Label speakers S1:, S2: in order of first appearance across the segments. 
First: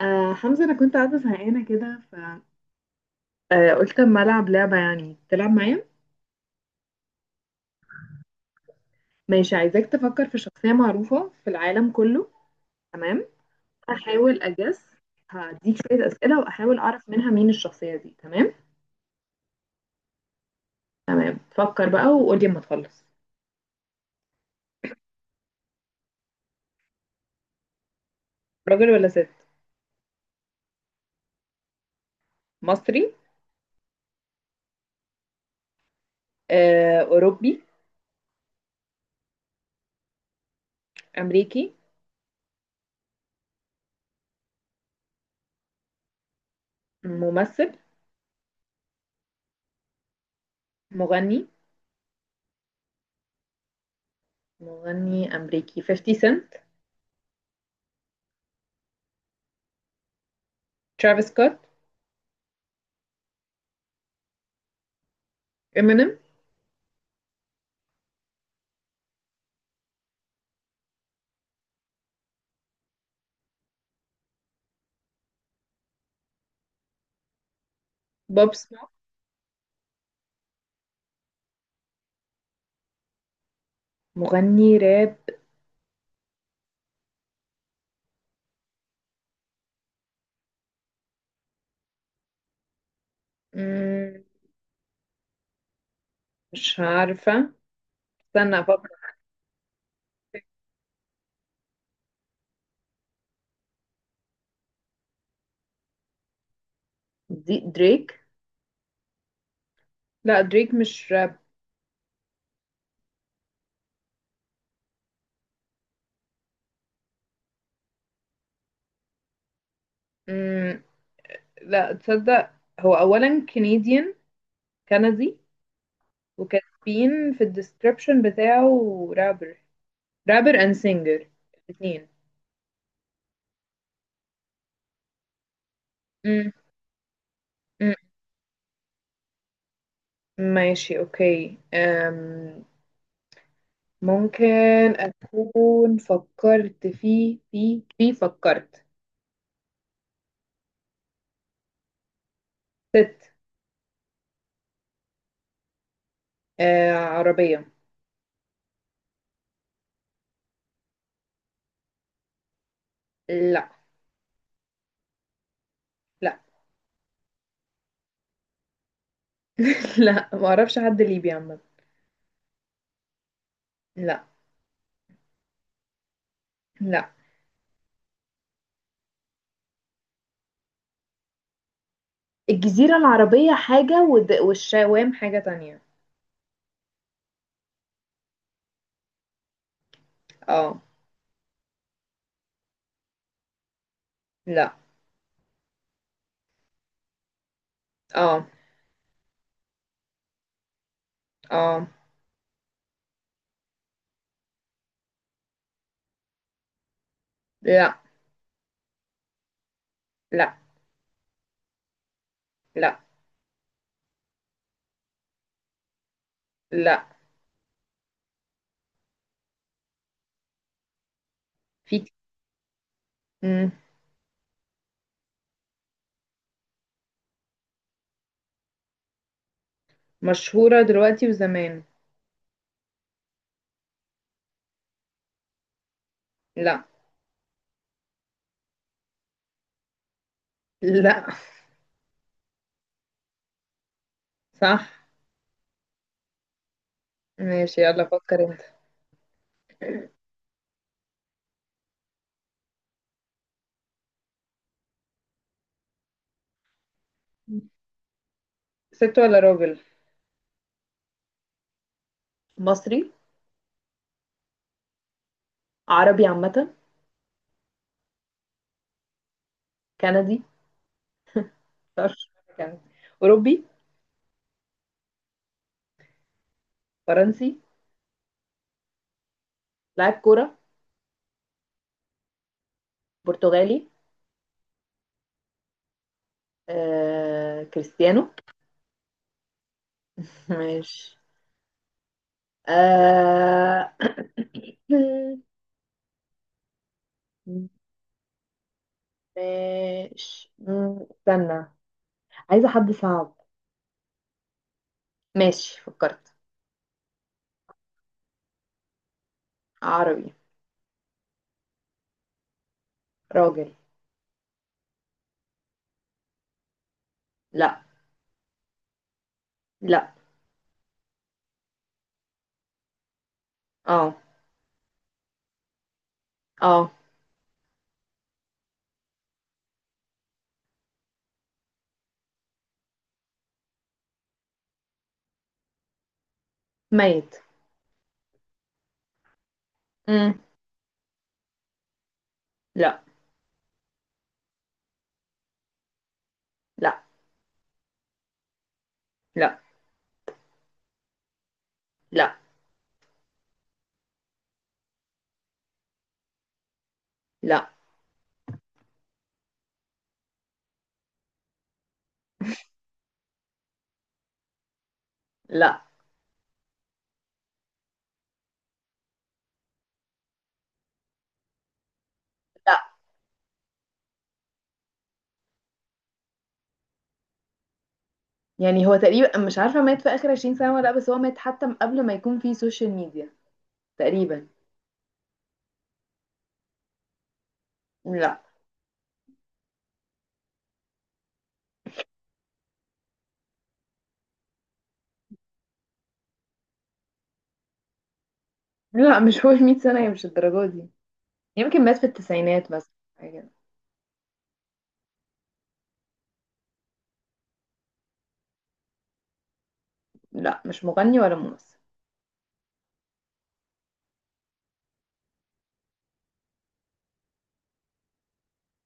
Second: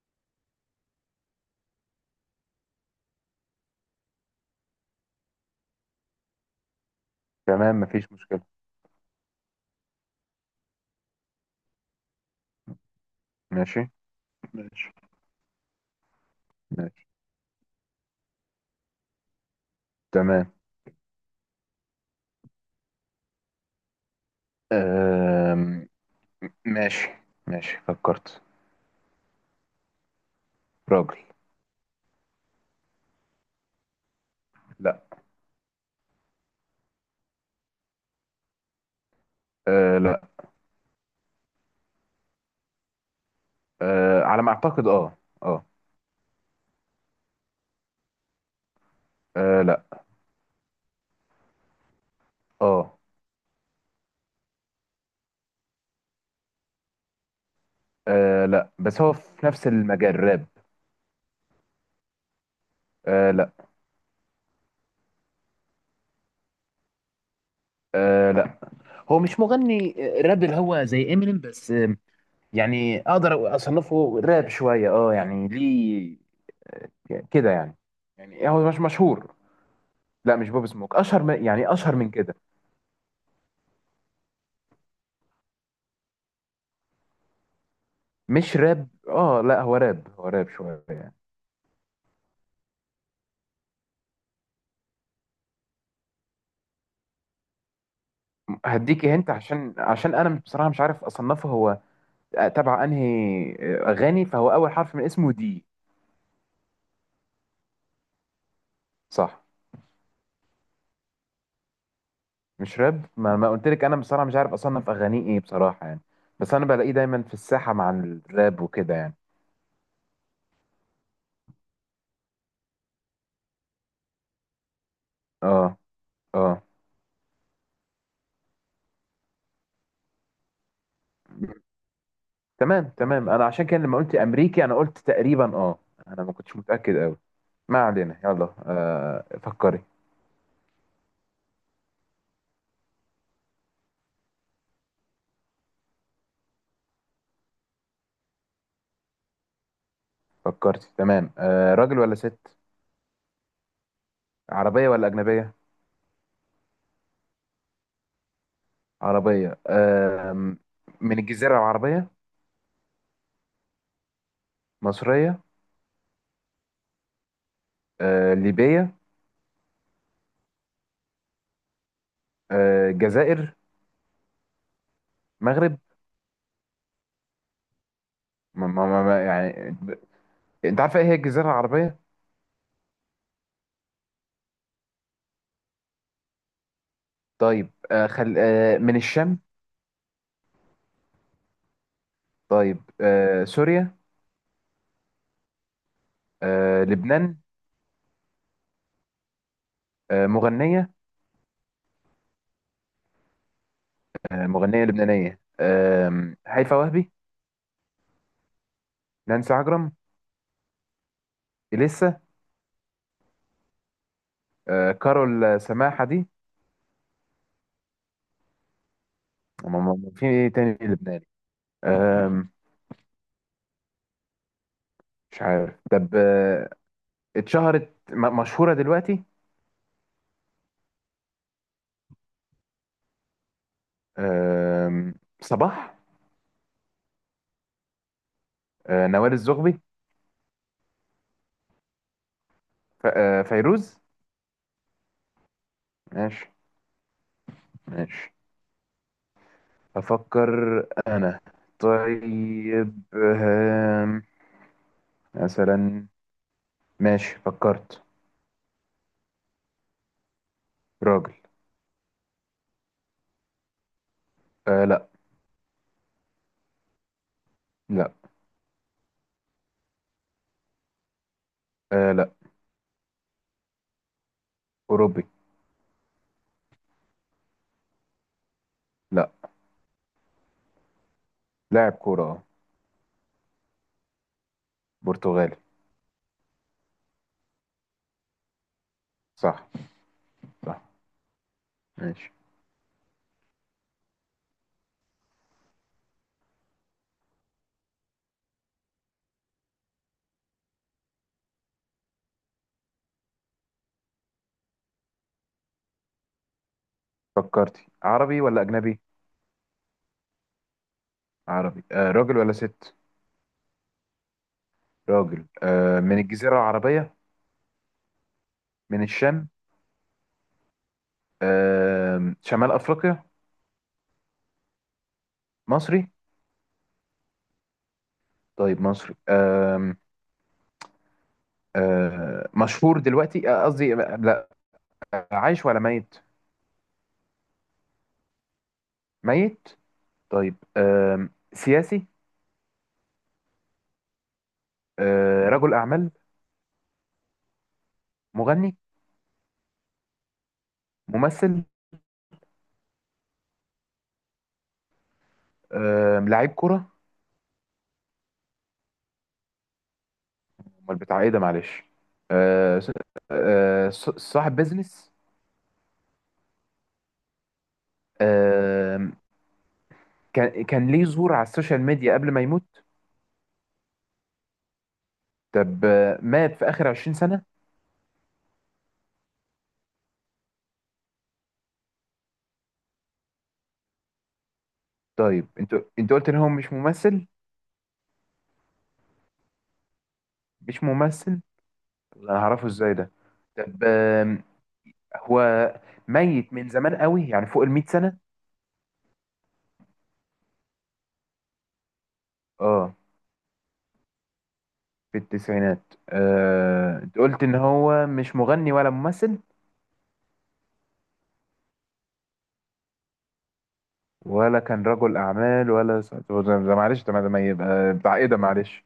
S1: حمزة، أنا كنت قاعدة زهقانة كده، ف قلت أما ألعب لعبة. يعني تلعب معايا؟
S2: تمام، مفيش مشكلة.
S1: ماشي، عايزاك تفكر في شخصية معروفة في العالم كله. تمام.
S2: ماشي.
S1: أحاول
S2: ماشي.
S1: أجس، هديك شوية أسئلة وأحاول
S2: ماشي.
S1: أعرف منها مين الشخصية دي. تمام
S2: تمام.
S1: تمام، فكر بقى وقولي أما تخلص.
S2: أم... ماشي. ماشي، فكرت.
S1: راجل ولا ست؟
S2: راجل.
S1: مصري؟
S2: لا.
S1: أوروبي؟
S2: لا.
S1: أمريكي؟
S2: على ما أعتقد، اه اه.
S1: ممثل؟
S2: لا،
S1: مغني؟
S2: اه.
S1: مغني أمريكي 50 سنت؟
S2: لا، بس هو في نفس المجال راب.
S1: ترافيس سكوت؟
S2: لا.
S1: إمينيم؟
S2: لا، هو مش مغني. راب، اللي هو زي امينيم. بس يعني أقدر أصنفه راب شوية، اه يعني ليه كده يعني. يعني
S1: بوب
S2: هو مش
S1: سموك؟
S2: مشهور. لا، مش بوب سموك، أشهر من، يعني أشهر من كده.
S1: مغني راب؟
S2: مش راب، اه لا هو راب، هو راب شويه يعني.
S1: مم، مش عارفة، استنى افكر.
S2: هديكي هنت، عشان انا بصراحه مش عارف اصنفه هو تبع انهي اغاني، فهو اول حرف من اسمه دي.
S1: دي دريك؟
S2: صح.
S1: لا، دريك مش راب.
S2: مش راب، ما قلت لك انا بصراحه مش عارف اصنف اغانيه ايه بصراحه يعني. بس انا بلاقيه دايما في الساحه مع الراب وكده يعني.
S1: مم. لا تصدق، هو اولا كنديان، كندي،
S2: اه. اه.
S1: وكاتبين في الديسكربشن بتاعه رابر، رابر اند سينجر الاثنين.
S2: تمام. تمام. انا عشان كده لما قلت امريكي انا قلت تقريبا، اه. انا ما
S1: مم.
S2: كنتش متاكد قوي. ما
S1: مم.
S2: علينا، يلا فكري.
S1: ماشي اوكي. ممكن اكون فكرت في فكرت.
S2: فكرتي؟ تمام. راجل ولا ست؟
S1: ست.
S2: عربيه ولا اجنبيه؟
S1: عربية.
S2: عربية. من الجزيرة العربية؟
S1: لا.
S2: مصرية؟
S1: لا.
S2: ليبية؟
S1: لا، ما اعرفش حد ليبي عامة.
S2: جزائر؟
S1: لا.
S2: مغرب؟
S1: لا.
S2: ما ما ما ما- يعني ب- انت عارفة ايه هي الجزيرة العربية؟
S1: الجزيرة العربية حاجة، والشوام حاجة تانية.
S2: طيب، من الشام؟
S1: اه.
S2: طيب، سوريا؟
S1: لا.
S2: لبنان؟
S1: اه.
S2: مغنية؟
S1: اه.
S2: مغنية لبنانية. هيفاء وهبي؟
S1: لا.
S2: نانسي عجرم؟
S1: لا.
S2: إليسا؟
S1: لا.
S2: كارول سماحة دي؟
S1: لا.
S2: في ايه تاني لبناني؟
S1: في ك-.
S2: آم،
S1: مم.
S2: مش عارف. طب مشهورة دلوقتي؟
S1: مشهورة دلوقتي وزمان.
S2: آم، صباح؟
S1: لا.
S2: نوال الزغبي؟
S1: لا.
S2: فيروز؟
S1: صح.
S2: ماشي.
S1: ماشي، يلا
S2: ماشي.
S1: فكر انت.
S2: أفكر. أنا. طيب مثلا. ماشي، فكرت.
S1: ست ولا راجل؟
S2: راجل.
S1: مصري؟
S2: لا.
S1: عربي عامة؟
S2: لا.
S1: كندي؟ طرش.
S2: لا.
S1: كندي. أوروبي؟
S2: أوروبي.
S1: فرنسي؟
S2: لا.
S1: لاعب كورة؟
S2: لاعب كورة
S1: برتغالي؟
S2: برتغالي.
S1: كريستيانو؟
S2: صح. صح.
S1: ماشي.
S2: ماشي.
S1: آه... ماشي. استنى، عايزة حد صعب. ماشي، فكرت.
S2: فكرتي؟ عربي ولا أجنبي؟
S1: عربي.
S2: عربي. راجل ولا ست؟
S1: راجل.
S2: راجل. من الجزيرة العربية؟
S1: لا.
S2: من الشام؟
S1: لا.
S2: شمال أفريقيا؟
S1: اه.
S2: مصري؟
S1: اه.
S2: طيب مصري. أه مشهور دلوقتي، قصدي لا. عايش ولا ميت؟
S1: ميت.
S2: ميت.
S1: مم.
S2: طيب، سياسي؟
S1: لا.
S2: رجل أعمال؟
S1: لا.
S2: مغني؟
S1: لا.
S2: ممثل؟
S1: لا.
S2: لاعب كرة؟
S1: لا.
S2: امال بتاع ايه ده، معلش. أه س- صاحب بيزنس؟
S1: لا.
S2: أم، كان ليه ظهور على السوشيال ميديا قبل ما يموت؟
S1: لا.
S2: طب مات في آخر 20 سنة؟
S1: يعني هو تقريبا مش عارفة مات في آخر 20 سنة ولا لأ، بس هو مات حتى من قبل ما يكون في سوشيال ميديا تقريبا.
S2: طيب، انت قلت ان هو مش ممثل.
S1: لا.
S2: مش ممثل، انا هعرفه ازاي ده. طب هو ميت من زمان قوي يعني فوق المئة سنة.
S1: لا، مش هو 100 سنة، هي مش الدرجة دي. يمكن مات في التسعينات مثلا،
S2: اه،
S1: حاجة كده.
S2: في التسعينات. قلت ان هو مش مغني ولا ممثل
S1: لا، مش مغني ولا ممثل.
S2: ولا كان رجل اعمال ده معلش، طب ده ما يبقى بتاع ايه ده، معلش.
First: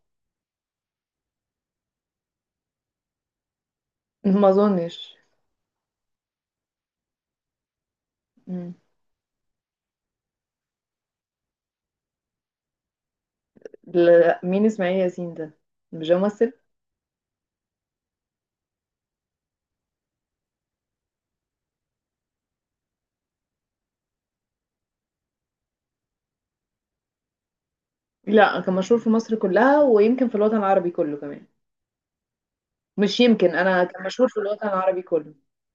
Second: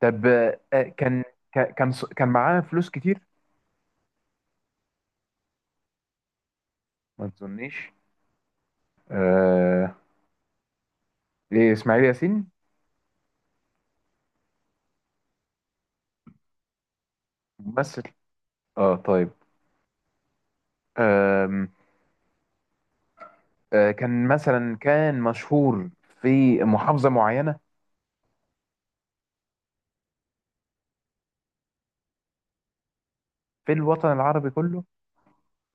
S2: طب كان ك- كان ص- كان معاه فلوس كتير.
S1: ما أظنش.
S2: ما تظنيش. آه، ايه، اسماعيل ياسين؟
S1: لا، مين اسماعيل ياسين ده؟ مش ده ممثل؟
S2: ممثل. اه طيب. آم، كان مثلا كان مشهور في محافظة معينة؟
S1: لا، كان مشهور في مصر كلها ويمكن في الوطن العربي كله كمان. مش يمكن،
S2: في
S1: انا كان
S2: الوطن
S1: مشهور في
S2: العربي
S1: الوطن
S2: كله؟
S1: العربي كله.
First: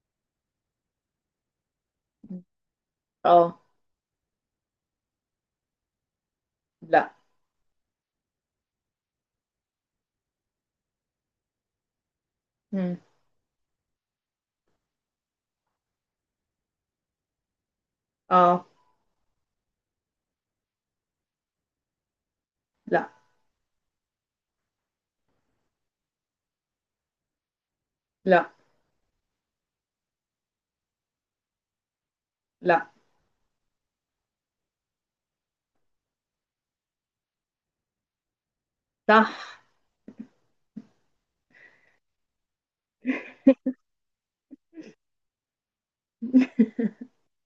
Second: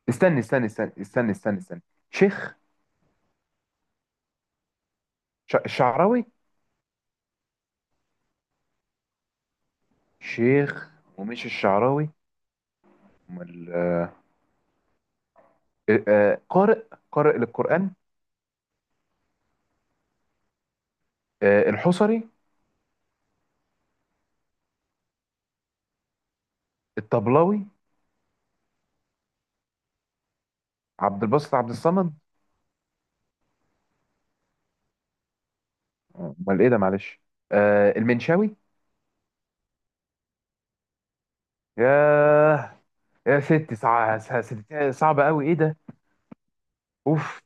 S2: استنى استنى استنى استنى استنى استنى. شيخ؟
S1: اه.
S2: الشعراوي؟
S1: لا.
S2: شيخ، ومش الشعراوي.
S1: مم.
S2: امال؟ قارئ، قارئ للقرآن؟
S1: اه.
S2: الحصري؟
S1: لا.
S2: الطبلاوي؟
S1: لا.
S2: عبد الباسط عبد الصمد؟
S1: لا.
S2: امال ايه ده، معلش. المنشاوي؟
S1: صح.
S2: ياه. يا ست صعبة قوي ايه ده. اوف.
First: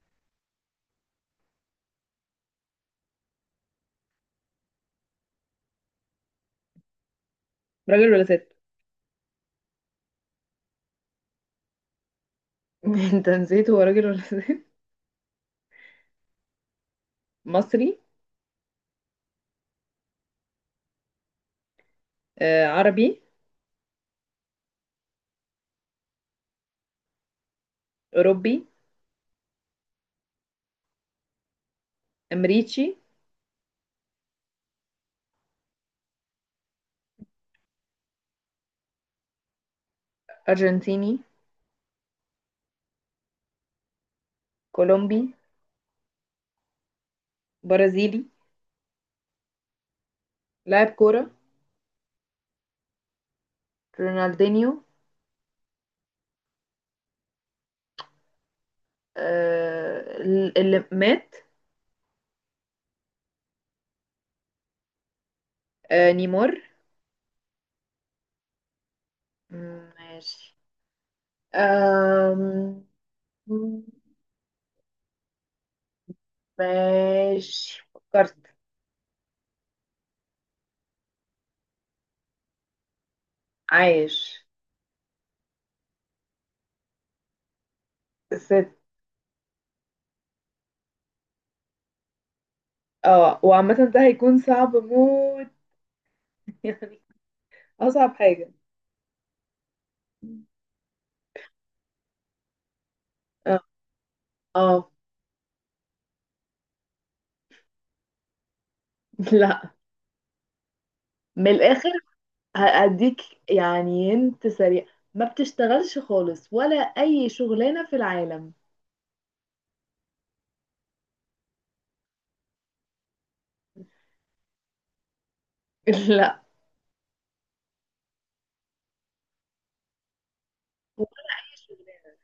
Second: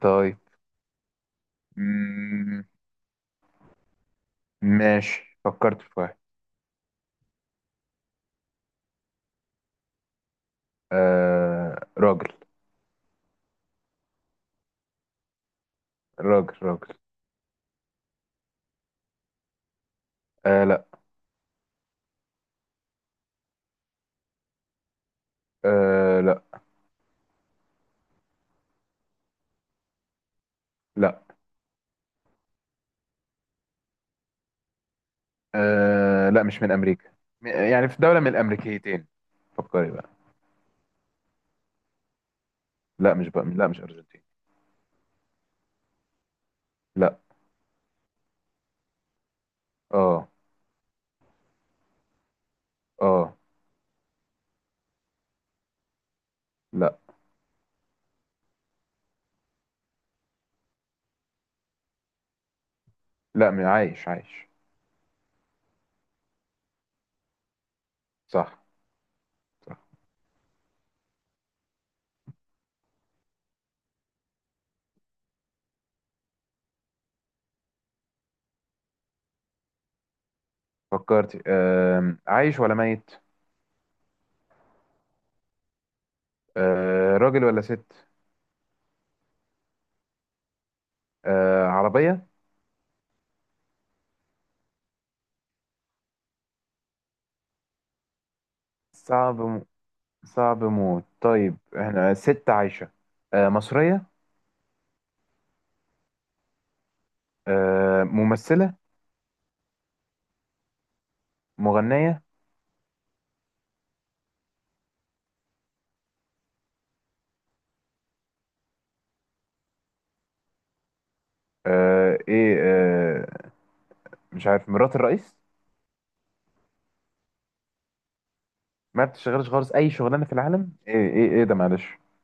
S2: طيب. مم، ماشي، فكرت في واحد.
S1: راجل ولا ست؟
S2: راجل.
S1: انت نسيت هو راجل ولا ست.
S2: راجل. راجل.
S1: مصري؟
S2: لا.
S1: عربي؟
S2: لا.
S1: اوروبي؟
S2: لا.
S1: امريكي؟
S2: لا، مش من امريكا. يعني في دولة من الامريكيتين. فكري بقى.
S1: ارجنتيني؟
S2: لا، مش بقى، لا مش ارجنتين.
S1: كولومبي؟
S2: لا.
S1: برازيلي؟
S2: اه.
S1: لاعب كورة؟
S2: اه.
S1: رونالدينيو؟
S2: لا.
S1: آه، اللي مات؟
S2: لا، عايش عايش.
S1: آه، نيمار؟
S2: صح.
S1: ماشي. أم... ماشي، فكرت.
S2: فكرتي؟ عايش ولا ميت؟
S1: عايش.
S2: راجل ولا ست؟
S1: ست.
S2: عربية.
S1: اه، وعامة ده هيكون صعب موت. يعني أصعب حاجة.
S2: صعب صعب موت. طيب، احنا ست عايشة.
S1: اه.
S2: مصرية.
S1: آه.
S2: ممثلة.
S1: لا. من الآخر.
S2: مغنية.
S1: هأديك، يعني انت سريع. ما بتشتغلش خالص ولا أي شغلانة في العالم؟
S2: آه ايه آه مش عارف، مرات الرئيس؟
S1: لا.
S2: ما بتشتغلش خالص اي شغلانه في العالم، ايه
S1: ولا
S2: ايه ايه ده،
S1: أي
S2: معلش.
S1: شغلانة،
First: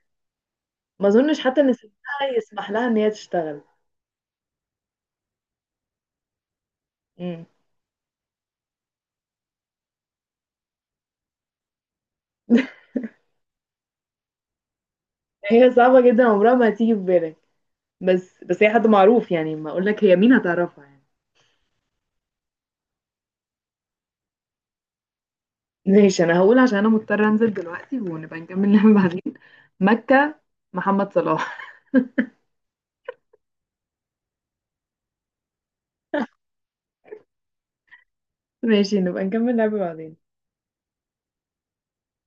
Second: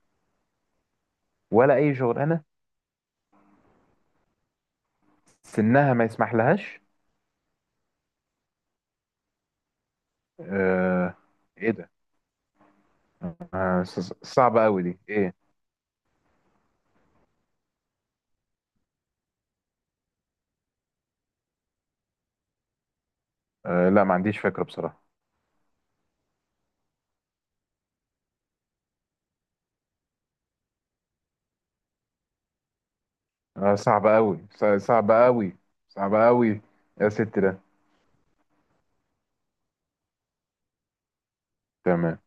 S1: ما أظنش حتى إن
S2: ولا اي
S1: سنها
S2: شغلانه.
S1: يسمح لها إن هي تشتغل.
S2: سنها ما يسمح لهاش.
S1: مم.
S2: آه ايه ده. صعبه قوي دي، ايه.
S1: هي صعبة جدا، عمرها ما هتيجي في بالك. بس هي حد معروف يعني، ما اقول لك هي مين هتعرفها يعني.
S2: لا، ما عنديش فكره بصراحه.
S1: ماشي، انا هقول عشان انا مضطرة انزل دلوقتي ونبقى نكمل لعبة بعدين. مكة. محمد صلاح.
S2: صعبه قوي، صعبه قوي، صعبه قوي يا ست ده.
S1: ماشي، نبقى نكمل لعبة بعدين.
S2: تمام.